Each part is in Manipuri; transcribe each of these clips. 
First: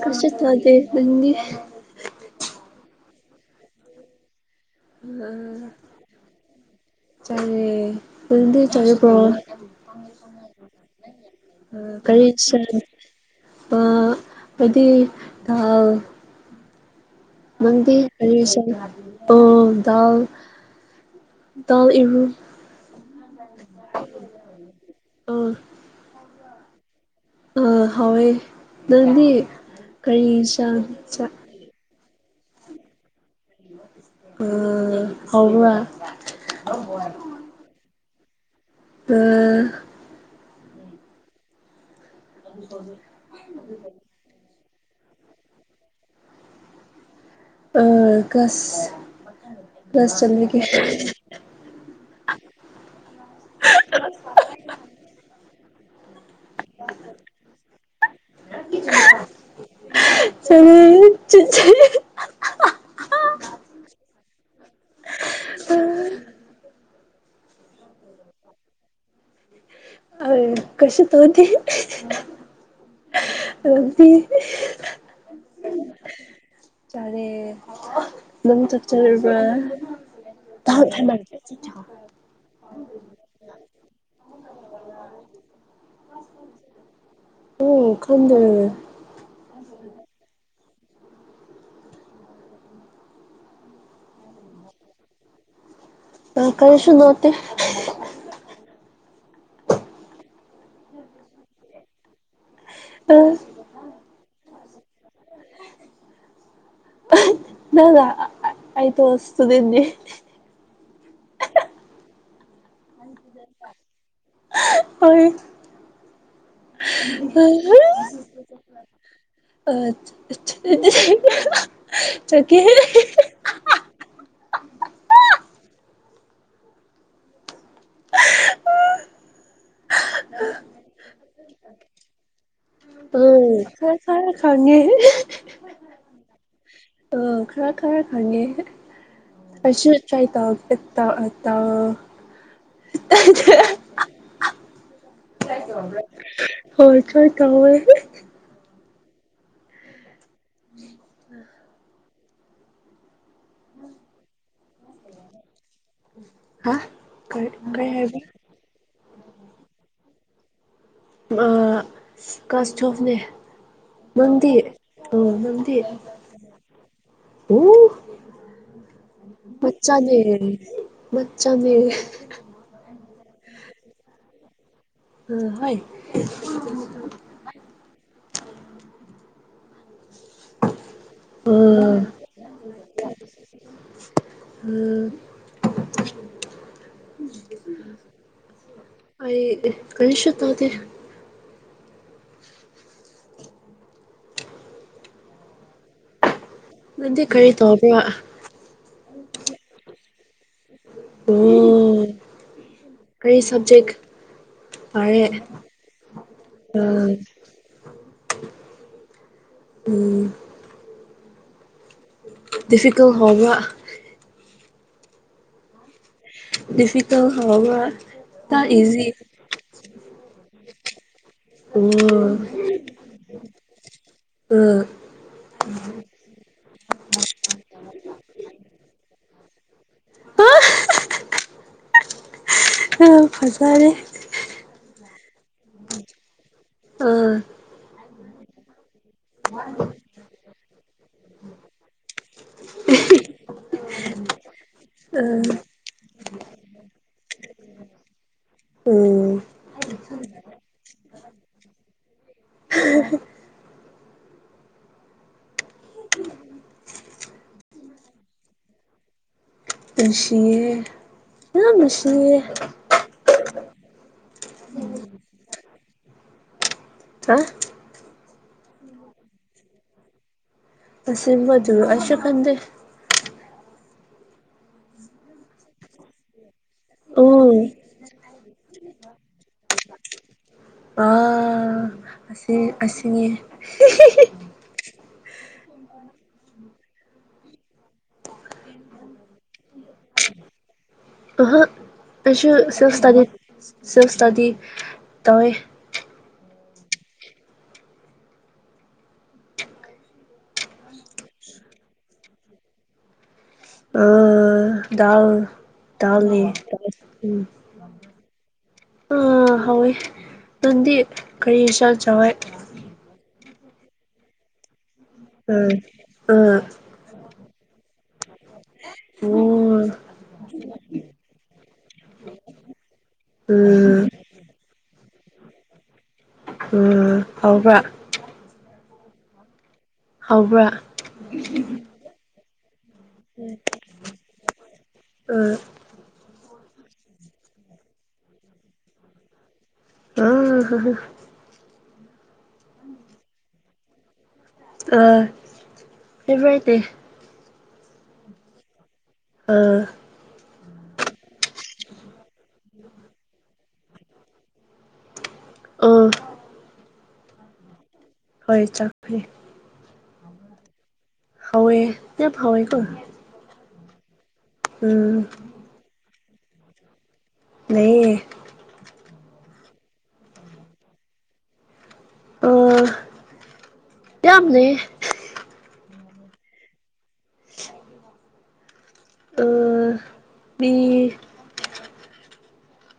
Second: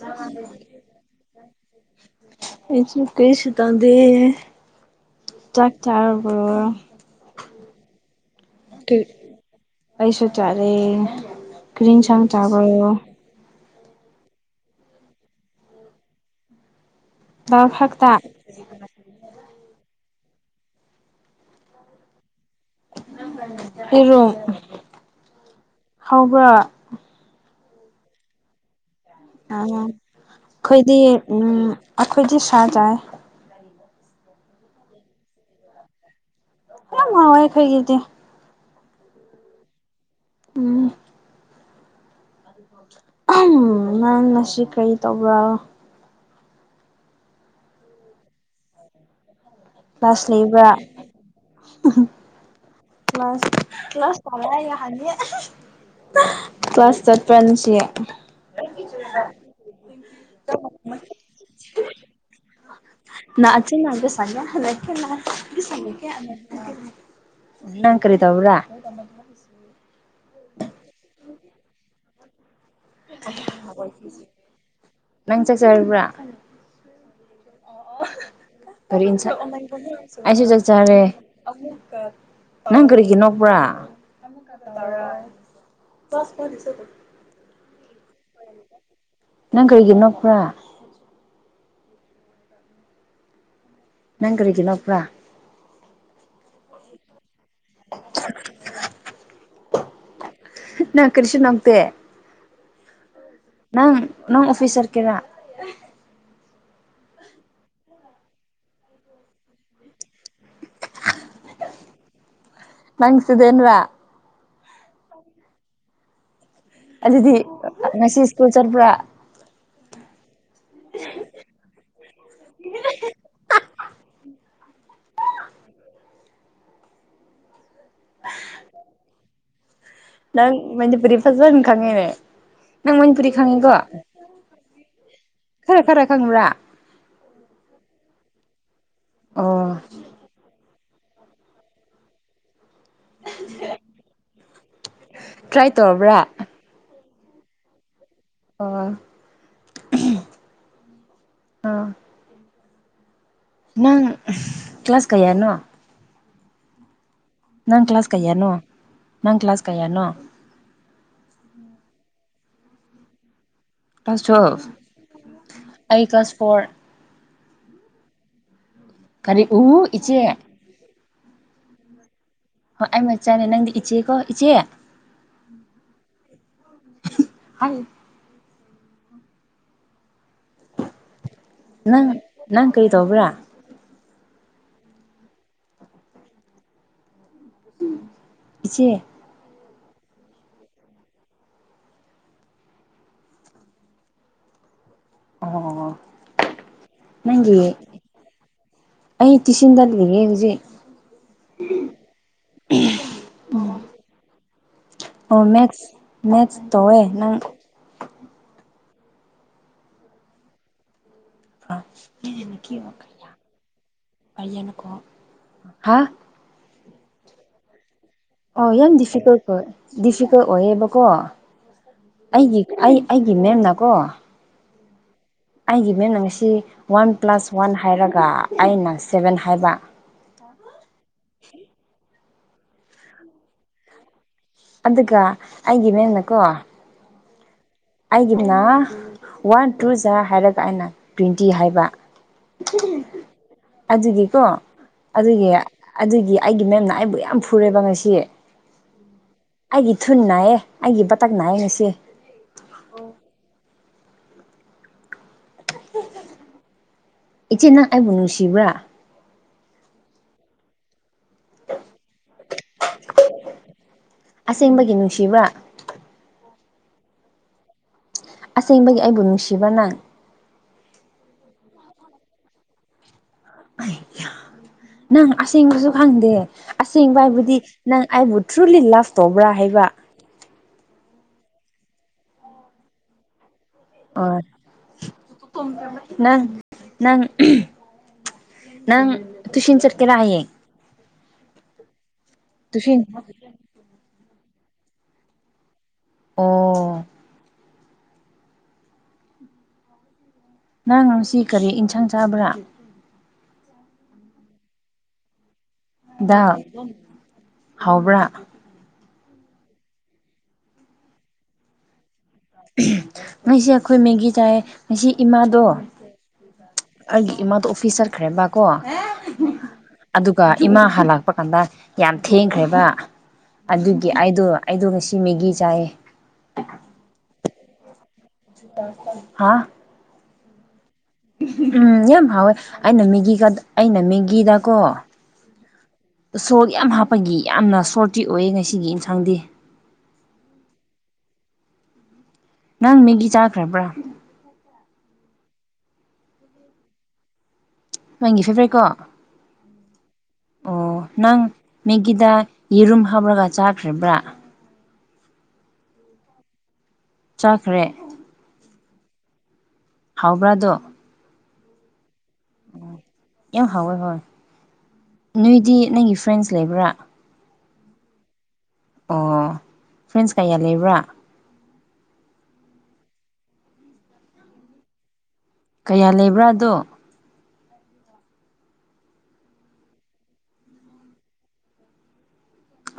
ꯀꯩꯁꯨ ꯇꯧꯗꯦ ꯅꯪꯗꯤ ꯏꯁꯨ ꯀꯔꯤꯁꯨ ꯇꯧꯗꯦ ꯆꯥꯛ ꯆꯥꯔꯕꯣ ꯆꯥꯔꯦ ꯅꯪꯗꯤ ꯆꯥꯔꯕꯣ ꯑꯩꯁꯨ ꯆꯔꯦ ꯀꯔꯤ ꯏꯟꯁꯥꯡ ꯆꯥꯕ꯭ꯔꯣ ꯑꯈꯣꯏꯗ ꯗꯥꯜ ꯗꯥꯜ ꯅꯪꯗꯤ ꯈꯛꯇ ꯀꯔꯤ ꯢꯟꯁꯥꯡ ꯗꯥꯜ ꯏꯔꯨ ꯑꯣ ꯍꯥꯎꯕ꯭ꯔꯥ ꯑ ꯍꯋꯦ ꯅꯪꯗꯤ ꯑ ꯀꯔꯤ ꯏꯟꯁꯥꯡ ꯑꯩꯈꯣꯏꯗꯤ ꯆꯥ ꯎ ꯑꯩꯈꯣꯏꯗꯤ ꯁꯥ ꯆꯥꯏ ꯍꯥꯎꯕ꯭ꯔ ꯌꯥꯝ ꯉꯥꯎꯋꯦ ꯑꯩꯈꯣꯏꯒꯤꯗꯤ ꯎꯝ ꯎꯝ ꯎꯝ ꯇꯣꯅꯤ ꯅꯪ ꯉꯁꯤ ꯀꯔꯤ ꯇꯧꯕ꯭ꯔꯥ ꯒꯁ ꯀ꯭ꯂꯥꯁ ꯂꯩꯕ꯭ꯔ ꯀ꯭ꯂꯥꯁ ꯀ꯭ꯂꯥꯁ ꯆꯠꯄ꯭ꯔ ꯉꯁꯤ ꯆꯠꯂꯦ ꯆꯠꯁꯦ [inaudible] ꯅꯪ ꯀꯔꯤ ꯇꯧꯕ꯭ꯔꯥ [unintelligible] ꯑ ꯀꯩꯁꯨ ꯇꯧꯗꯦ ꯅꯪꯗꯤ ꯅꯪ ꯆꯥꯛ ꯆꯥꯔꯕ꯭ꯔꯥ ꯆꯥꯔꯦ ꯅꯪ ꯆꯥꯛ ꯀꯔꯤ ꯏꯟꯁꯥꯡ ꯆꯥꯔꯕ꯭ꯔꯥ ꯑꯩꯁꯨ ꯆꯥꯛ ꯆꯔꯦ ꯅꯪ ꯀꯔꯤꯒꯤ ꯅꯣꯛꯄ꯭ꯔꯥ [unintelligible] [unintelligible] ꯅꯪ ꯀꯔꯤꯒꯤ ꯅꯣꯛꯄꯨ꯭ꯔꯥ ꯅꯪ ꯀꯔꯤꯒꯤ ꯅꯣꯛꯄ꯭ꯔꯥ ꯑ ꯀꯔꯤꯁꯨ ꯅꯣꯛꯇꯦ ꯅꯪ ꯀꯔꯤꯁꯨ ꯅꯣꯛꯇꯦ ꯑ ꯅꯪ ꯅꯪ ꯑꯣꯐꯤꯁ ꯆꯠꯀꯦꯔꯥ [unintelligible] ꯏꯁꯇꯨꯗꯦꯟꯠ ꯅꯦ ꯅꯪ ꯏꯁꯇꯨꯗꯦꯟꯔꯥ ꯍꯣꯏ ꯑꯗꯨꯗꯤ ꯑ ꯉꯁꯤ ꯁ꯭ꯀꯨꯜ ꯆꯠꯄ꯭ꯔꯥ ꯑ [unintelligible] ꯆꯀꯦ [unintelligible] ꯅꯪ ꯃꯅꯤꯄꯨꯔꯤ ꯐꯖꯅ ꯈꯪꯉꯦꯅꯦ ꯅꯪ ꯑ ꯃꯅꯤꯄꯨꯔꯤ ꯈꯪꯉꯤꯀꯣ ꯈꯔ ꯈꯔ ꯈꯥꯡꯉꯦ ꯈꯔ ꯈꯔ ꯈꯪꯕ꯭ꯔꯥ ꯑꯣ ꯈꯔ ꯈꯔ ꯈꯪꯉꯦ ꯑꯣ ꯑꯩꯁꯨ [unintelligible] ꯇꯥꯎ [unintelligible] ꯇ꯭ꯔꯥꯏ ꯇꯧꯔꯕ꯭ꯔꯥ [unintelligible] ꯍꯣꯏ ꯈꯔ ꯀꯥꯎꯑꯦ ꯑꯣ ꯑꯥ ꯅꯪ ꯀ꯭ꯂꯥꯁ ꯀꯩꯌꯥꯅꯣ ꯍ ꯅꯪ ꯀ꯭ꯂꯥꯁ ꯀꯩꯌꯥꯅꯣ ꯅꯪ ꯀ꯭ꯂꯥꯁ ꯀꯌꯥꯅꯣ ꯑ ꯀꯥ꯭ꯂꯁ ꯇꯨꯌꯦꯐꯅꯦ ꯀ꯭ꯂꯥꯁ ꯅꯪꯗꯤ ꯇꯨꯋꯦꯜꯐ ꯑ ꯅꯪꯗꯤ ꯑꯩ ꯀ꯭ꯂꯥꯁ ꯐꯣꯔ ꯀꯔꯤ [unintelligible] ꯎ ꯃꯆꯥꯅꯦ ꯏꯆꯦ ꯃꯆꯥ ꯅꯦ ꯍꯣꯏ ꯑꯩ ꯃꯆꯥꯅꯦ ꯅꯪꯗꯤ ꯏꯆꯦꯀꯣ ꯏꯆꯦ ꯎꯝ ꯍꯣꯏ [unintelligible] ꯍꯥꯏ ꯑ ꯅꯪ ꯅꯪ ꯀꯩ ꯇꯧꯕ꯭ꯔꯥ [unintelligible] ꯏꯆꯦ ꯑꯩ ꯀꯔꯤꯁꯨ ꯇꯧꯗꯦ ꯑꯣ ꯅꯪꯗꯤ ꯀꯔꯤ ꯅꯪꯒꯤ ꯇꯧꯕ꯭ꯔꯥ ꯑꯩ ꯇꯤꯆꯤꯡꯗ ꯂꯩꯌꯦ ꯍꯧꯖꯤꯛ ꯑꯣ ꯀꯔꯤ ꯁꯕꯖꯦꯛ ꯄꯥꯔꯦ ꯑꯣ ꯃꯦꯁ ꯃꯦꯁ ꯑ ꯇꯧꯋꯦ ꯅꯪ ꯎꯝ ꯗꯤꯐꯤꯀꯜ ꯍꯧꯕ꯭ꯔꯥ [unintelligible] ꯍꯥ ꯗꯤꯐꯤꯀꯜ ꯍꯧꯔꯒ ꯑꯣ ꯌꯥꯝ ꯗꯤꯐꯤꯀꯜꯠ ꯑꯣꯏ ꯗꯤꯐꯤꯀꯜꯠ ꯑꯣꯏꯌꯦꯕꯀꯣ ꯑꯣ ꯑꯩꯒꯤ ꯑꯩ ꯑꯩꯒꯤ ꯃꯦꯝꯅꯀꯣ ꯎꯝ ꯑꯩꯒꯤ ꯃꯤꯠꯅ ꯉꯁꯤ ꯋꯥꯟ ꯄ꯭ꯂꯁ ꯋꯥꯟ ꯍꯥꯏꯔꯒ ꯑꯩꯅ ꯁꯚꯦꯟ ꯍꯥꯏꯕ ꯑꯣ ꯑꯣ ꯐꯖꯔꯦ ꯑꯗꯨꯒ ꯑꯩꯒꯤ ꯃꯦꯝꯅꯀꯣ ꯑꯥ ꯍꯥꯏꯒꯗꯅꯥ ꯋꯥꯟ ꯇꯨ ꯆꯥ ꯍꯥꯏꯔꯒ ꯑꯩꯅ ꯇ꯭ꯋꯤꯟꯇꯤ ꯍꯥꯏꯕ ꯑꯗꯨꯒꯤꯀꯣ ꯑ ꯑꯗꯨꯒꯤ ꯑꯗꯨꯒꯤ ꯑꯩꯒꯤ ꯃꯦꯝꯅ ꯑꯩꯕꯨ ꯌꯥꯝ ꯐꯨꯔꯦꯕ ꯉꯁꯤ ꯎꯝ ꯑꯩꯒꯤ ꯊꯨꯟ ꯅꯥꯏꯌꯦ ꯑꯩꯒꯤ ꯕꯇꯛ ꯅꯥꯏꯌꯦ ꯉꯁꯤ ꯏꯆꯦ ꯅꯪ ꯑꯩꯕꯨ ꯅꯨꯡꯁꯤꯕ꯭ꯔꯥ ꯅꯨꯡꯁꯤꯌꯦ ꯌꯥꯝ ꯅꯨꯡꯁꯤꯌꯦ ꯑꯁꯦꯡꯕꯒꯤ ꯅꯨꯡꯁꯤꯕ꯭ꯔ [inaudible] [unintelligible] ꯑꯁꯦꯡꯕꯒꯤ ꯑꯩꯕꯨ ꯅꯨꯡꯁꯤꯕꯅꯪ ꯑꯁꯦꯡꯕꯗꯨ ꯑꯩꯁꯨ ꯈꯪꯗꯦ ꯑꯩ ꯌꯥ ꯅꯪ ꯑꯁꯦꯡꯕꯁꯨ ꯈꯪꯗꯦ ꯑꯁꯦꯡꯕ ꯎꯝ ꯍꯥꯏꯕꯨꯗꯤ ꯅꯪ ꯑꯩꯕꯨ ꯇꯊ꯭ꯔꯨꯂꯤ ꯂꯞ ꯇꯧꯕ꯭ꯔꯥ ꯍꯥꯏꯕ ꯑ ꯑꯁꯤ ꯑꯁꯤꯅꯤ ꯑꯣ ꯅꯪ ꯅꯪ ꯅꯪ ꯇꯨꯏꯁꯟ ꯆꯠꯀꯦꯔ ꯍꯥꯌꯦꯡ ꯑꯥꯍꯥ ꯑꯩꯁꯨ ꯇꯨꯏꯁꯟ ꯁꯤꯜꯁꯇꯗꯤ ꯁꯤꯜꯁꯇꯗꯤ ꯇꯧꯋꯦ ꯑꯥ ꯅꯪ ꯉꯁꯤ ꯀꯔꯤ ꯌꯦꯟꯁꯥꯡ ꯆꯥꯕ꯭ꯔꯥ ꯑ ꯗꯜ ꯗꯜꯅꯦ ꯗꯥꯜ ꯍꯥꯎꯕ꯭ꯔꯥ ꯑ ꯍꯋꯦ ꯅꯗꯤ ꯀꯔꯤ ꯆꯜ ꯆꯋꯥꯏ ꯉꯁꯤ ꯑꯩꯈꯣꯏ ꯃꯦꯒꯤ ꯆꯥꯏ ꯉꯁꯤ ꯏꯃꯥꯗꯣ ꯑꯥ ꯑꯥ ꯑꯩꯒꯤ ꯏꯃꯥꯗꯣ ꯑꯣꯐꯤꯁ ꯆꯠꯈ꯭ꯔꯦ ꯕ ꯀꯣ ꯑꯣ ꯑꯗꯨꯒ ꯏꯃꯥ ꯍ ꯂꯥꯛꯄ ꯀꯥꯟꯗ ꯌꯥꯝ ꯊꯦꯡꯈ꯭ꯔꯦꯕ ꯎꯝ ꯑꯗꯨꯒꯤ ꯑꯩꯗꯣ ꯑꯩꯗꯣ ꯉꯁꯤ ꯃꯦꯒꯤ ꯆꯥꯏꯌꯦ ꯎꯝ ꯍꯕ꯭ꯔ ꯍꯥꯥ ꯍꯧꯕ꯭ꯔꯥ ꯎꯝ ꯌꯥꯝ ꯍꯥꯎꯋꯦ ꯑꯩꯅ ꯃꯦꯒꯤꯒꯗ ꯑꯩꯅ ꯃꯦꯒꯤꯗꯀꯣ ꯑꯥ ꯁꯣꯜꯠ ꯌꯥꯝ ꯍꯥꯞꯄꯒꯤ ꯌꯥꯝꯅ ꯁꯣꯜꯇꯤ ꯑꯣꯏ ꯉꯁꯤꯒꯤ ꯑꯦꯟꯁꯥꯡꯗꯤ ꯑ ꯍ ꯍ ꯅꯪ ꯃꯦꯒꯤ ꯆꯥꯈ꯭ꯔꯕ꯭ꯔꯥ ꯑ [unintelligible] [unintelligible] ꯑꯥ ꯑꯣ ꯅꯪ ꯃꯦꯒꯤꯗ ꯌꯦꯔꯨꯝ ꯍꯥꯞꯔꯒ ꯆꯥꯈ꯭ꯔꯕ꯭ꯔꯥ ꯑꯥ ꯆꯥꯈ꯭ꯔꯦ ꯍꯣꯏ ꯆꯥꯛꯈꯦ ꯍꯥꯎꯕ꯭ꯔꯥꯗꯣ ꯍꯥꯎꯋꯣꯏ ꯌꯥꯝ ꯍꯥꯎꯦ ꯀꯣ ꯌꯥꯝ ꯍꯥꯎꯋꯦ ꯍꯣꯏ ꯎꯝ ꯅꯣꯏꯗꯤ ꯅꯪꯒꯤ ꯐ꯭ꯔꯦꯟꯁ ꯂꯩꯕ꯭ꯔꯥ [unintelligible] ꯑꯣ ꯐ꯭ꯔꯦꯟꯁ ꯀꯌꯥ ꯂꯩꯕ꯭ꯔ ꯑꯣ ꯇ ꯑꯃꯖ ꯀꯌꯥ ꯂꯩꯕ꯭ꯔꯥ ꯑꯗꯣ ꯑ ꯃꯤ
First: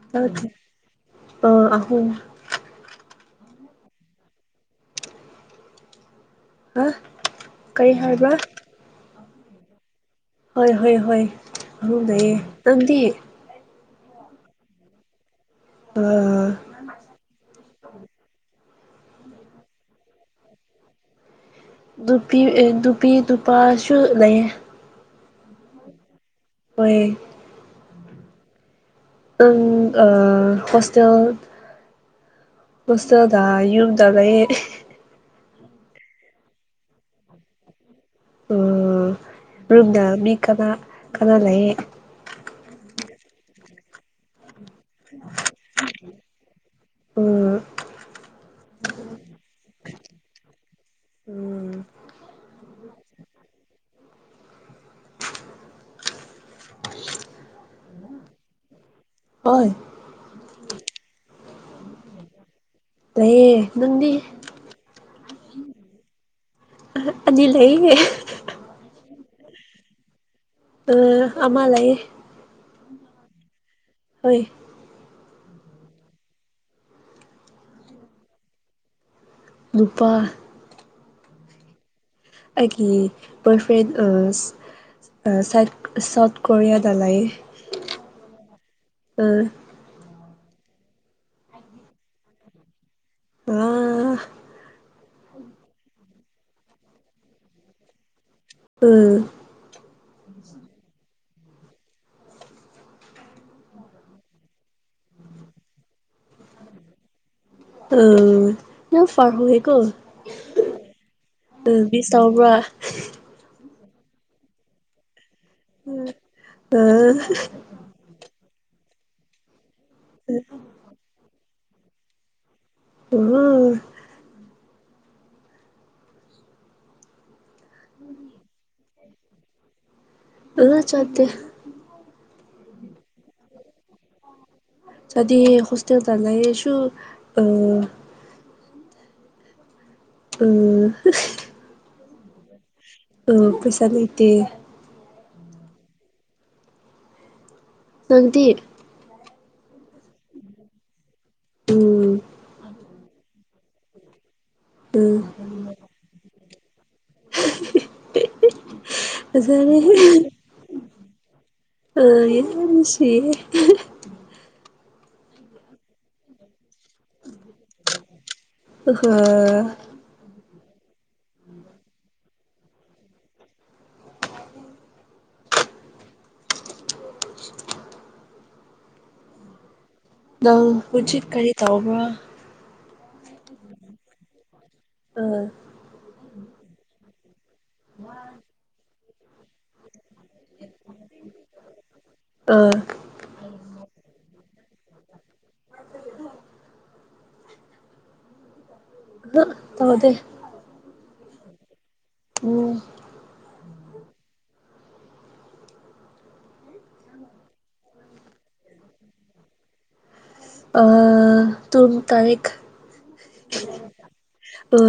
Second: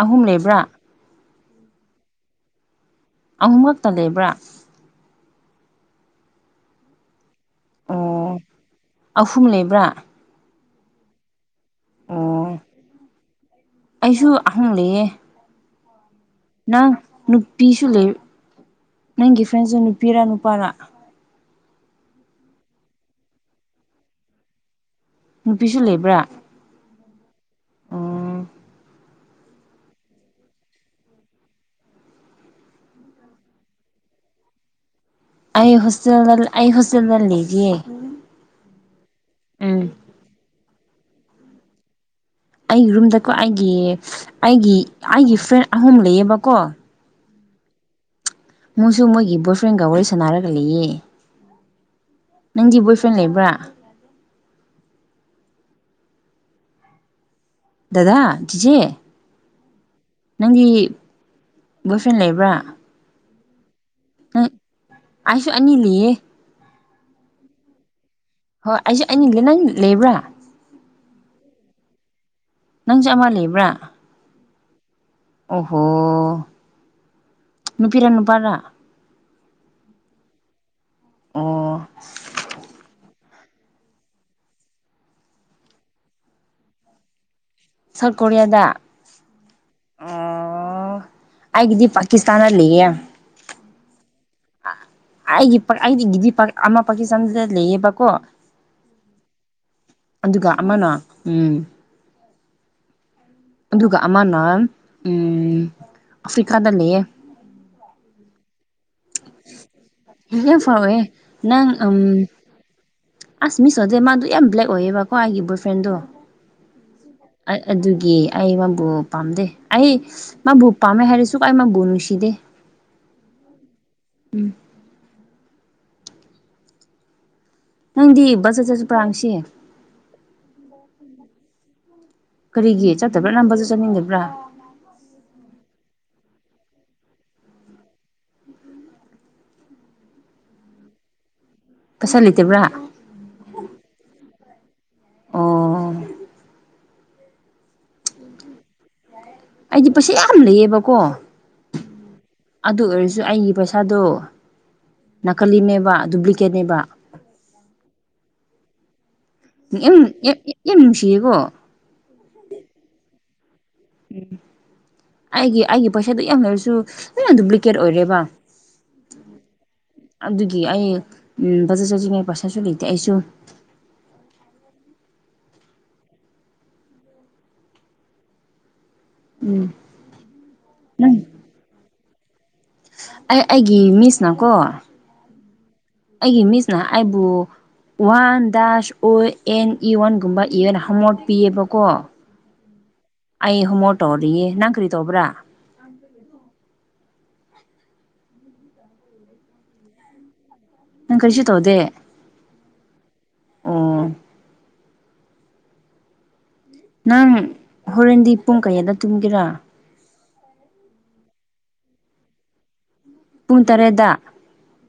ꯑꯍꯨꯝ ꯂꯩꯕ꯭ꯔꯥ ꯑ ꯑꯍꯨꯝ ꯑꯍꯨꯝ ꯈꯛꯇ ꯂꯩꯕ꯭ꯔꯥ ꯑ ꯀꯩ ꯍꯥꯏꯕ꯭ꯔꯥ ꯑꯣ ꯑꯍꯨꯝ ꯂꯩꯕ꯭ꯔꯥ ꯍꯣꯏ ꯍꯣꯏ ꯍꯣꯏ ꯑꯗꯨꯍꯨꯝ ꯂꯩꯌꯦ ꯑꯣ ꯅꯪꯗꯤ ꯑꯩꯁꯨ ꯑꯍꯨꯝ ꯂꯩꯌꯦ ꯑ ꯅꯪ ꯅꯨꯄꯤꯁꯨ ꯂꯩ ꯅꯪꯒꯤ ꯐ꯭ꯔꯦꯟꯁꯨ ꯅꯨꯄꯤꯔ ꯅꯨꯄꯥꯔꯥ ꯅꯨꯄꯤ ꯑꯦ ꯅꯨꯄꯤ ꯅꯨꯄꯥꯁꯨ ꯂꯩꯌꯦ ꯅꯨꯄꯤꯁꯨ ꯂꯩꯕ꯭ꯔꯥ ꯍꯣꯏ ꯑꯣ ꯑ‌ꯪ ꯑ ꯍꯣꯁꯇꯦꯜ ꯍ‌ꯣꯁꯇ‌ꯦꯜꯗ ꯌꯨꯗ ꯂꯩꯌꯦ ꯑꯩ ꯍꯣꯁꯇꯦꯜꯗ ꯑꯩ ꯍꯣꯁꯇꯦꯜꯗ ꯂꯩꯌꯦ ꯑꯣ ꯔꯨꯝꯗ ꯃꯤ ꯀꯅꯥ ꯀꯅꯥ ꯂꯩꯌꯦ ꯑꯩꯒꯤ ꯔꯨꯝꯗꯀꯣ ꯑꯩꯒꯤ ꯑꯩꯒꯤ ꯑꯩꯒꯤ ꯐ꯭ꯔꯦꯟ ꯑꯍꯨꯝ ꯂꯩꯑꯕꯀꯣ ꯎ ꯃꯣꯏꯁꯨ ꯃꯣꯏꯒꯤ ꯕꯣꯏꯐ꯭ꯔꯦꯟꯒ ꯋꯥꯔꯤ ꯁꯥꯟꯅꯔꯒ ꯂꯩꯌꯦ ꯎꯝ ꯅꯪꯒꯤ ꯕꯣꯏꯐ꯭ꯔꯦꯟ ꯂꯩꯕ꯭ꯔꯥ ꯗꯗꯥ ꯆꯤꯖꯦ ꯍꯣꯏ ꯅꯪꯒꯤ ꯕꯣꯏ ꯐ꯭ꯔꯦꯟ ꯂꯩꯕ꯭ꯔꯥ ꯂꯩꯌꯦ ꯅꯪꯗꯤ ꯎꯝ ꯑꯥꯏꯁꯨ ꯑꯅꯤꯂꯤꯌꯦ ꯑꯅꯤ ꯂꯩꯔꯦ ꯍꯣꯏ ꯑꯩꯁꯦ ꯑꯅꯤ ꯂꯩ ꯅ‌ꯪ ꯂꯩꯕ꯭ꯔꯥ ꯎ ꯑꯃ‌ ꯂꯩ ꯅꯪꯖ‌‌ꯦ ꯑꯃ ꯂꯩꯕ꯭ꯔꯥ ꯍꯣꯏ ꯑꯣꯍꯣ ꯅꯨꯨꯄꯤꯔ ꯅꯨꯄꯥꯔꯥ ꯅꯨꯨꯄꯥ ꯑꯣ ꯑꯩꯒꯤ ꯕꯣꯏ ꯐ꯭ꯔꯦꯟ ꯑꯁ ꯑꯥ ꯁꯦꯠ ꯁꯥꯎꯠ ꯀꯣꯔꯤꯌꯥꯗ ꯂꯩ ꯁꯥꯎꯠ ‌ꯀ‌ꯣꯔꯤꯌꯥꯗ ꯑꯣ ꯑꯩꯒꯤꯗꯤ ꯄꯥꯀꯤꯁꯇꯥꯟꯗꯥ ꯂꯩꯌꯦ ꯕ ꯑꯩꯒꯤ ꯄ ꯑꯩꯗꯤ ꯒꯤꯤꯗꯤ ꯄ ꯑꯃ ꯄꯀꯤꯁꯇꯥꯟꯗ ꯂꯩ ꯍꯦ ꯕꯀ‌ꯣ ꯎꯝ ꯑꯗꯨꯒ ꯑꯃꯅ ꯎꯝ ꯑꯗꯨꯒ ꯑꯃꯅ ꯎꯝ ꯑꯐ꯭ꯔꯤꯀꯥꯗ ꯂꯩꯌꯦ ꯎ ꯌꯥꯝ ꯐꯔ ꯍꯧꯏꯀ‌ꯣ ꯌꯥꯝ ꯐꯥꯎꯋꯦ ꯅꯪ ꯎꯝ ꯃꯤꯁ ꯇꯧꯕꯔ [inaudible] ꯑꯁ ꯃꯤꯁ ꯑꯣꯏꯗꯦ ꯃꯥꯗꯣ ꯌꯥꯝ ꯕ꯭ꯂꯦꯛ ꯑꯣꯏꯌꯦꯕꯀꯣ ꯑꯩꯒꯤ ꯕꯣꯏ ꯐ꯭ꯔꯦꯟꯗꯣ ꯑ ꯑꯗꯨꯒꯤ ꯑꯩ ꯃꯥꯕꯨ ꯄꯥꯝꯗꯦ ꯑꯩ ꯃꯥꯕꯨ ꯄꯥꯝꯃꯦ ꯍꯥꯏꯔꯁꯨ ꯑꯩ ꯃꯥꯕꯨ ꯅꯨꯡꯁꯤꯗꯦ [unintelligible] ꯎꯝ ꯅꯪꯗꯤ ꯕꯖ ꯆꯠꯁꯨ ꯄꯔꯥꯥꯡꯁꯤ꯫ ꯆꯠꯇꯦ꯫ ꯀꯔꯤꯒꯤ ꯆꯠꯇꯕ꯭ꯔꯥ ꯅꯝꯕꯁꯨ ꯆꯠꯅꯤꯡꯗꯕ꯭ꯔꯥ ꯆꯗꯤ ꯍꯣꯁꯇꯦꯗ ꯂꯩꯔꯁꯨ ꯑ ꯎꯝ ꯄꯁꯥ ꯂꯩꯇꯕ꯭ꯔꯥ ꯎ ꯄꯩꯁꯥ ꯂꯩꯇꯦ ꯑꯣ ꯇꯣꯏꯟꯇꯤ ꯑꯩꯗꯤ ꯄꯩꯁꯥ ꯌꯥꯝ ꯂꯩꯌꯦꯕꯀꯣ ꯎꯝ ꯑꯗꯨ ꯑꯣꯏꯔꯁꯨ ꯑꯩꯒꯤ ꯄꯩꯁꯥꯗꯣ ꯎꯝ ꯅꯥꯀꯂꯤꯝꯅꯦꯕ ꯗꯨꯄ꯭ꯂꯤꯀꯦꯠꯅꯦꯕ [unintelligible] ꯌꯥꯝ ꯅꯨꯡꯁꯤꯌꯦꯀꯣ ꯄꯨꯟꯁ ꯎꯝ ꯑꯩꯒꯤ ꯑꯩꯒꯤ ꯄꯩꯁꯥꯗꯨ ꯌꯥꯝ ꯂꯩꯔꯁꯨ ꯍꯨꯝꯃ ꯗꯨꯕ꯭ꯂꯤꯀꯦꯠ ꯑꯣꯏꯔꯦꯕ ꯑꯍ ꯑꯗꯨꯒꯤ ꯑꯩ ꯕꯖꯠ ꯆꯠꯖꯉꯩ ꯄꯩꯁꯥꯁꯨ ꯂꯩꯇꯦ ꯑꯩꯁꯨ ꯎꯝ ꯅꯪ ꯅꯪ ꯍꯨꯖꯤꯛ ꯀꯔꯤ ꯇꯧꯕ꯭ꯔ ꯑꯩ ꯑꯩꯒꯤ ꯃꯤꯁꯅꯀꯣ ꯑꯥ ꯑꯩꯒꯤ ꯃꯤꯁꯅ ꯑꯩꯕꯨ ꯋꯥꯟ ꯗꯥꯁ ꯑꯣ ꯑꯦꯟ ꯏ ꯋꯥꯟꯒꯨꯝꯕ ꯏ ꯑꯦꯜ ꯍꯥꯣꯠꯄꯤꯑꯕꯀꯣ ꯑꯥ ꯑꯩ ꯍꯣꯃꯣ ꯇꯧꯔꯤꯌꯦ ꯅꯪ ꯀ꯭ꯔꯤ ꯇꯧꯕ꯭ꯔꯥ- ꯑꯍꯥ ꯇꯧꯗꯦ꯫ ꯅꯪ ꯀꯔꯤꯁꯨ ꯇꯧꯗꯦ꯫ ꯎꯝ ꯑꯣ ꯅꯪ ꯍꯣꯔꯦꯟꯗꯤ ꯄꯨꯡ ꯀꯌꯥꯗ ꯇꯨꯝꯒꯦꯔꯥ ꯑ ꯇꯣꯝ ꯇꯔꯤꯛ ꯄꯨꯡ ꯇꯔꯦꯠꯇ ꯑ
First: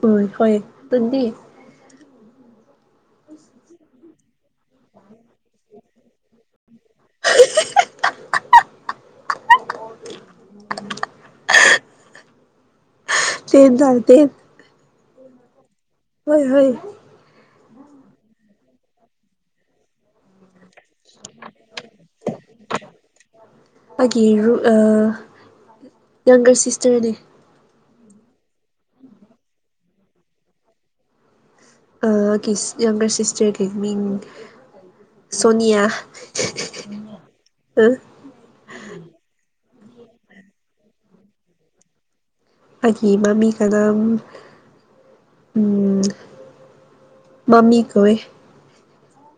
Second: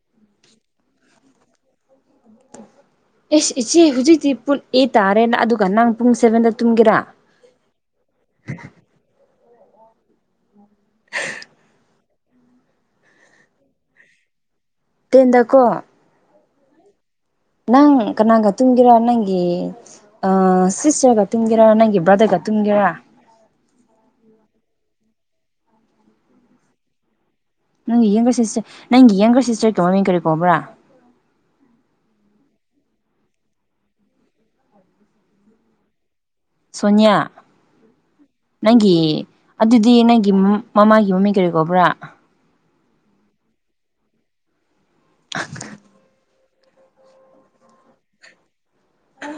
ꯍ ꯍ ꯑꯗꯨꯗꯤ ꯑꯦꯁ ꯏꯆꯦ ꯍꯧꯖꯤꯛꯇꯤ ꯄꯨꯜ ꯑꯦ ꯇꯥꯔꯦꯅ ꯑꯗꯨꯒ ꯅꯪ ꯄꯨꯡ ꯁꯚꯦꯟꯗ ꯇꯨꯝꯒꯦꯔꯥ [inaudible] ꯇꯦ ꯗꯥꯜ ꯇꯦꯟ ꯇꯦꯟꯗꯀꯣ ꯍꯣꯏ ꯍꯣꯏ ꯅꯪ ꯀꯅꯥꯒ ꯇꯨꯝꯒꯦꯔ ꯅꯪꯒꯤ ꯑ ꯁꯤꯁꯇꯔꯒ ꯇꯨꯝꯒꯦꯔꯥ ꯅꯪꯒꯤ ꯕ꯭ꯔꯗꯔꯒ ꯇꯨꯝꯒꯦꯔꯥ ꯑꯩꯒꯤ ꯔꯨꯠ ꯑ ꯅꯪꯒ ꯁꯤꯁꯇꯔꯅꯦ꯫ ꯅꯪꯒꯤ ꯌꯦꯡꯒꯔ ꯁꯤꯁꯇꯔ ꯅꯪꯒꯤ ꯌꯡꯒꯔ ꯁꯤꯁꯇꯔꯀ ꯃꯃꯤꯡ ꯀꯔꯤꯀꯣꯕ꯭ꯔꯥ ꯌꯪꯒꯔ ꯁꯤꯁꯇꯔꯒꯤ ꯃꯤꯡ ꯁꯣꯅꯤꯌꯥ ꯁꯨꯟꯅꯌꯥ ꯅꯪꯒꯤ ꯑꯗꯨꯗꯤ ꯅꯪꯒꯤ ꯃꯃꯥꯒꯤ ꯃꯃꯤ ꯀꯔꯤ ꯀꯧꯕ꯭ꯔꯥ ꯑꯩꯒꯤ ꯃꯃꯤ ꯀꯗꯥ ꯎꯝ ꯃꯃꯤ ꯀꯣꯏꯋꯦ ꯑ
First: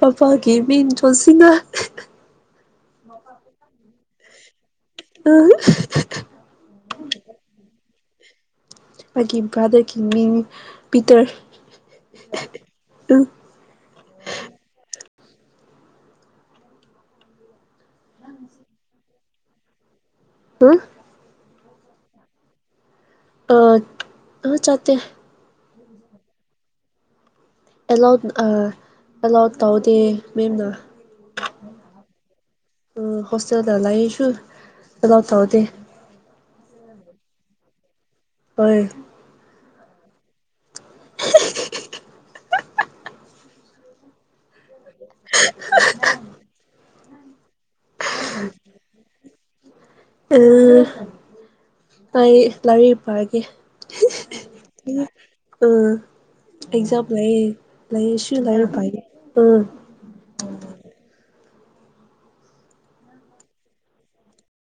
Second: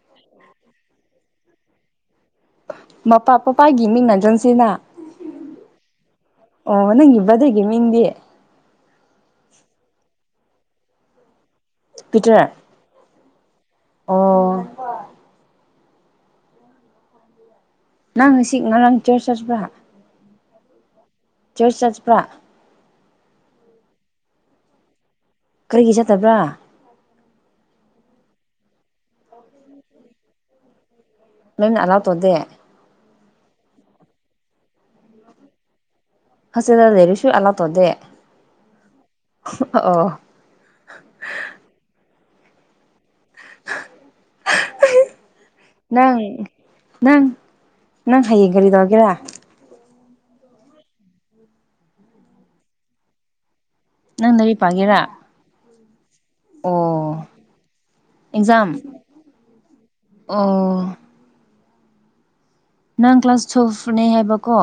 ꯃꯄꯥꯒꯤ ꯃꯤ ꯆꯣꯟꯁꯤꯅ ꯃꯄꯥ ꯄꯄꯥꯒꯤ ꯃꯤꯡꯅꯟꯖꯟꯁꯤꯅ ꯑꯥ ꯑꯣ ꯅꯪꯒꯤꯕꯗ꯭ꯔꯒꯦ ꯃꯤꯗꯤꯦ ꯃꯥꯒꯤ ꯭ꯔꯗꯔꯀꯤ ꯃꯤ ꯄꯇꯥꯔ ꯄꯤꯇ꯭ꯔꯦ ꯑ ꯑꯣ ꯅꯪ ꯉꯁꯤ ꯉꯔꯥꯡ ꯆꯔꯁ ꯆꯠꯄ꯭ꯔ ꯍꯥ ꯆꯖꯔꯁ ꯆꯥꯁ ꯐꯥ ꯑ ꯆꯇꯦ ꯀꯔꯤꯒꯤ ꯆꯠꯇꯕ꯭ꯔꯥ ꯑꯦꯂꯥꯎꯠ ꯑꯥ ꯑꯦꯂꯥꯎꯠ ꯇꯧꯗꯦ ꯃꯦꯝꯅ ꯅ ꯑꯂ ꯇꯣꯗꯦ ꯑꯣ ꯍꯣꯁꯇꯦꯜꯗ ꯂꯩꯌꯦꯁꯨ ꯂꯥꯎ ꯊꯥꯎꯗꯦ ꯍꯁꯗ ꯗꯦꯔꯤꯁꯨ ꯑꯂ ꯇꯗꯦ ꯍ ꯑ [unintelligible] ꯅꯪ ꯅꯪ ꯅꯪ ꯍꯌꯦꯡ ꯒꯔꯤ ꯇꯧꯔꯒꯦꯔꯥ ꯑꯥ ꯑꯩ ꯂꯥꯏꯔꯤ ꯄꯒꯦ ꯅꯪꯗꯔꯤ ꯄꯒꯦꯔꯥ ꯎꯝ ꯑꯦꯛꯖꯥꯝ ꯂꯩ ꯂꯩ ꯁꯤ ꯑꯦꯛꯖꯥꯝ ꯂꯩꯔꯥꯏ ꯎ ꯑꯣ ꯅꯪ ꯀ꯭ꯂꯥꯁ ꯇꯨꯌꯦꯦꯜꯐ ꯐꯅꯦꯩ ꯍꯥꯏꯕꯀꯣ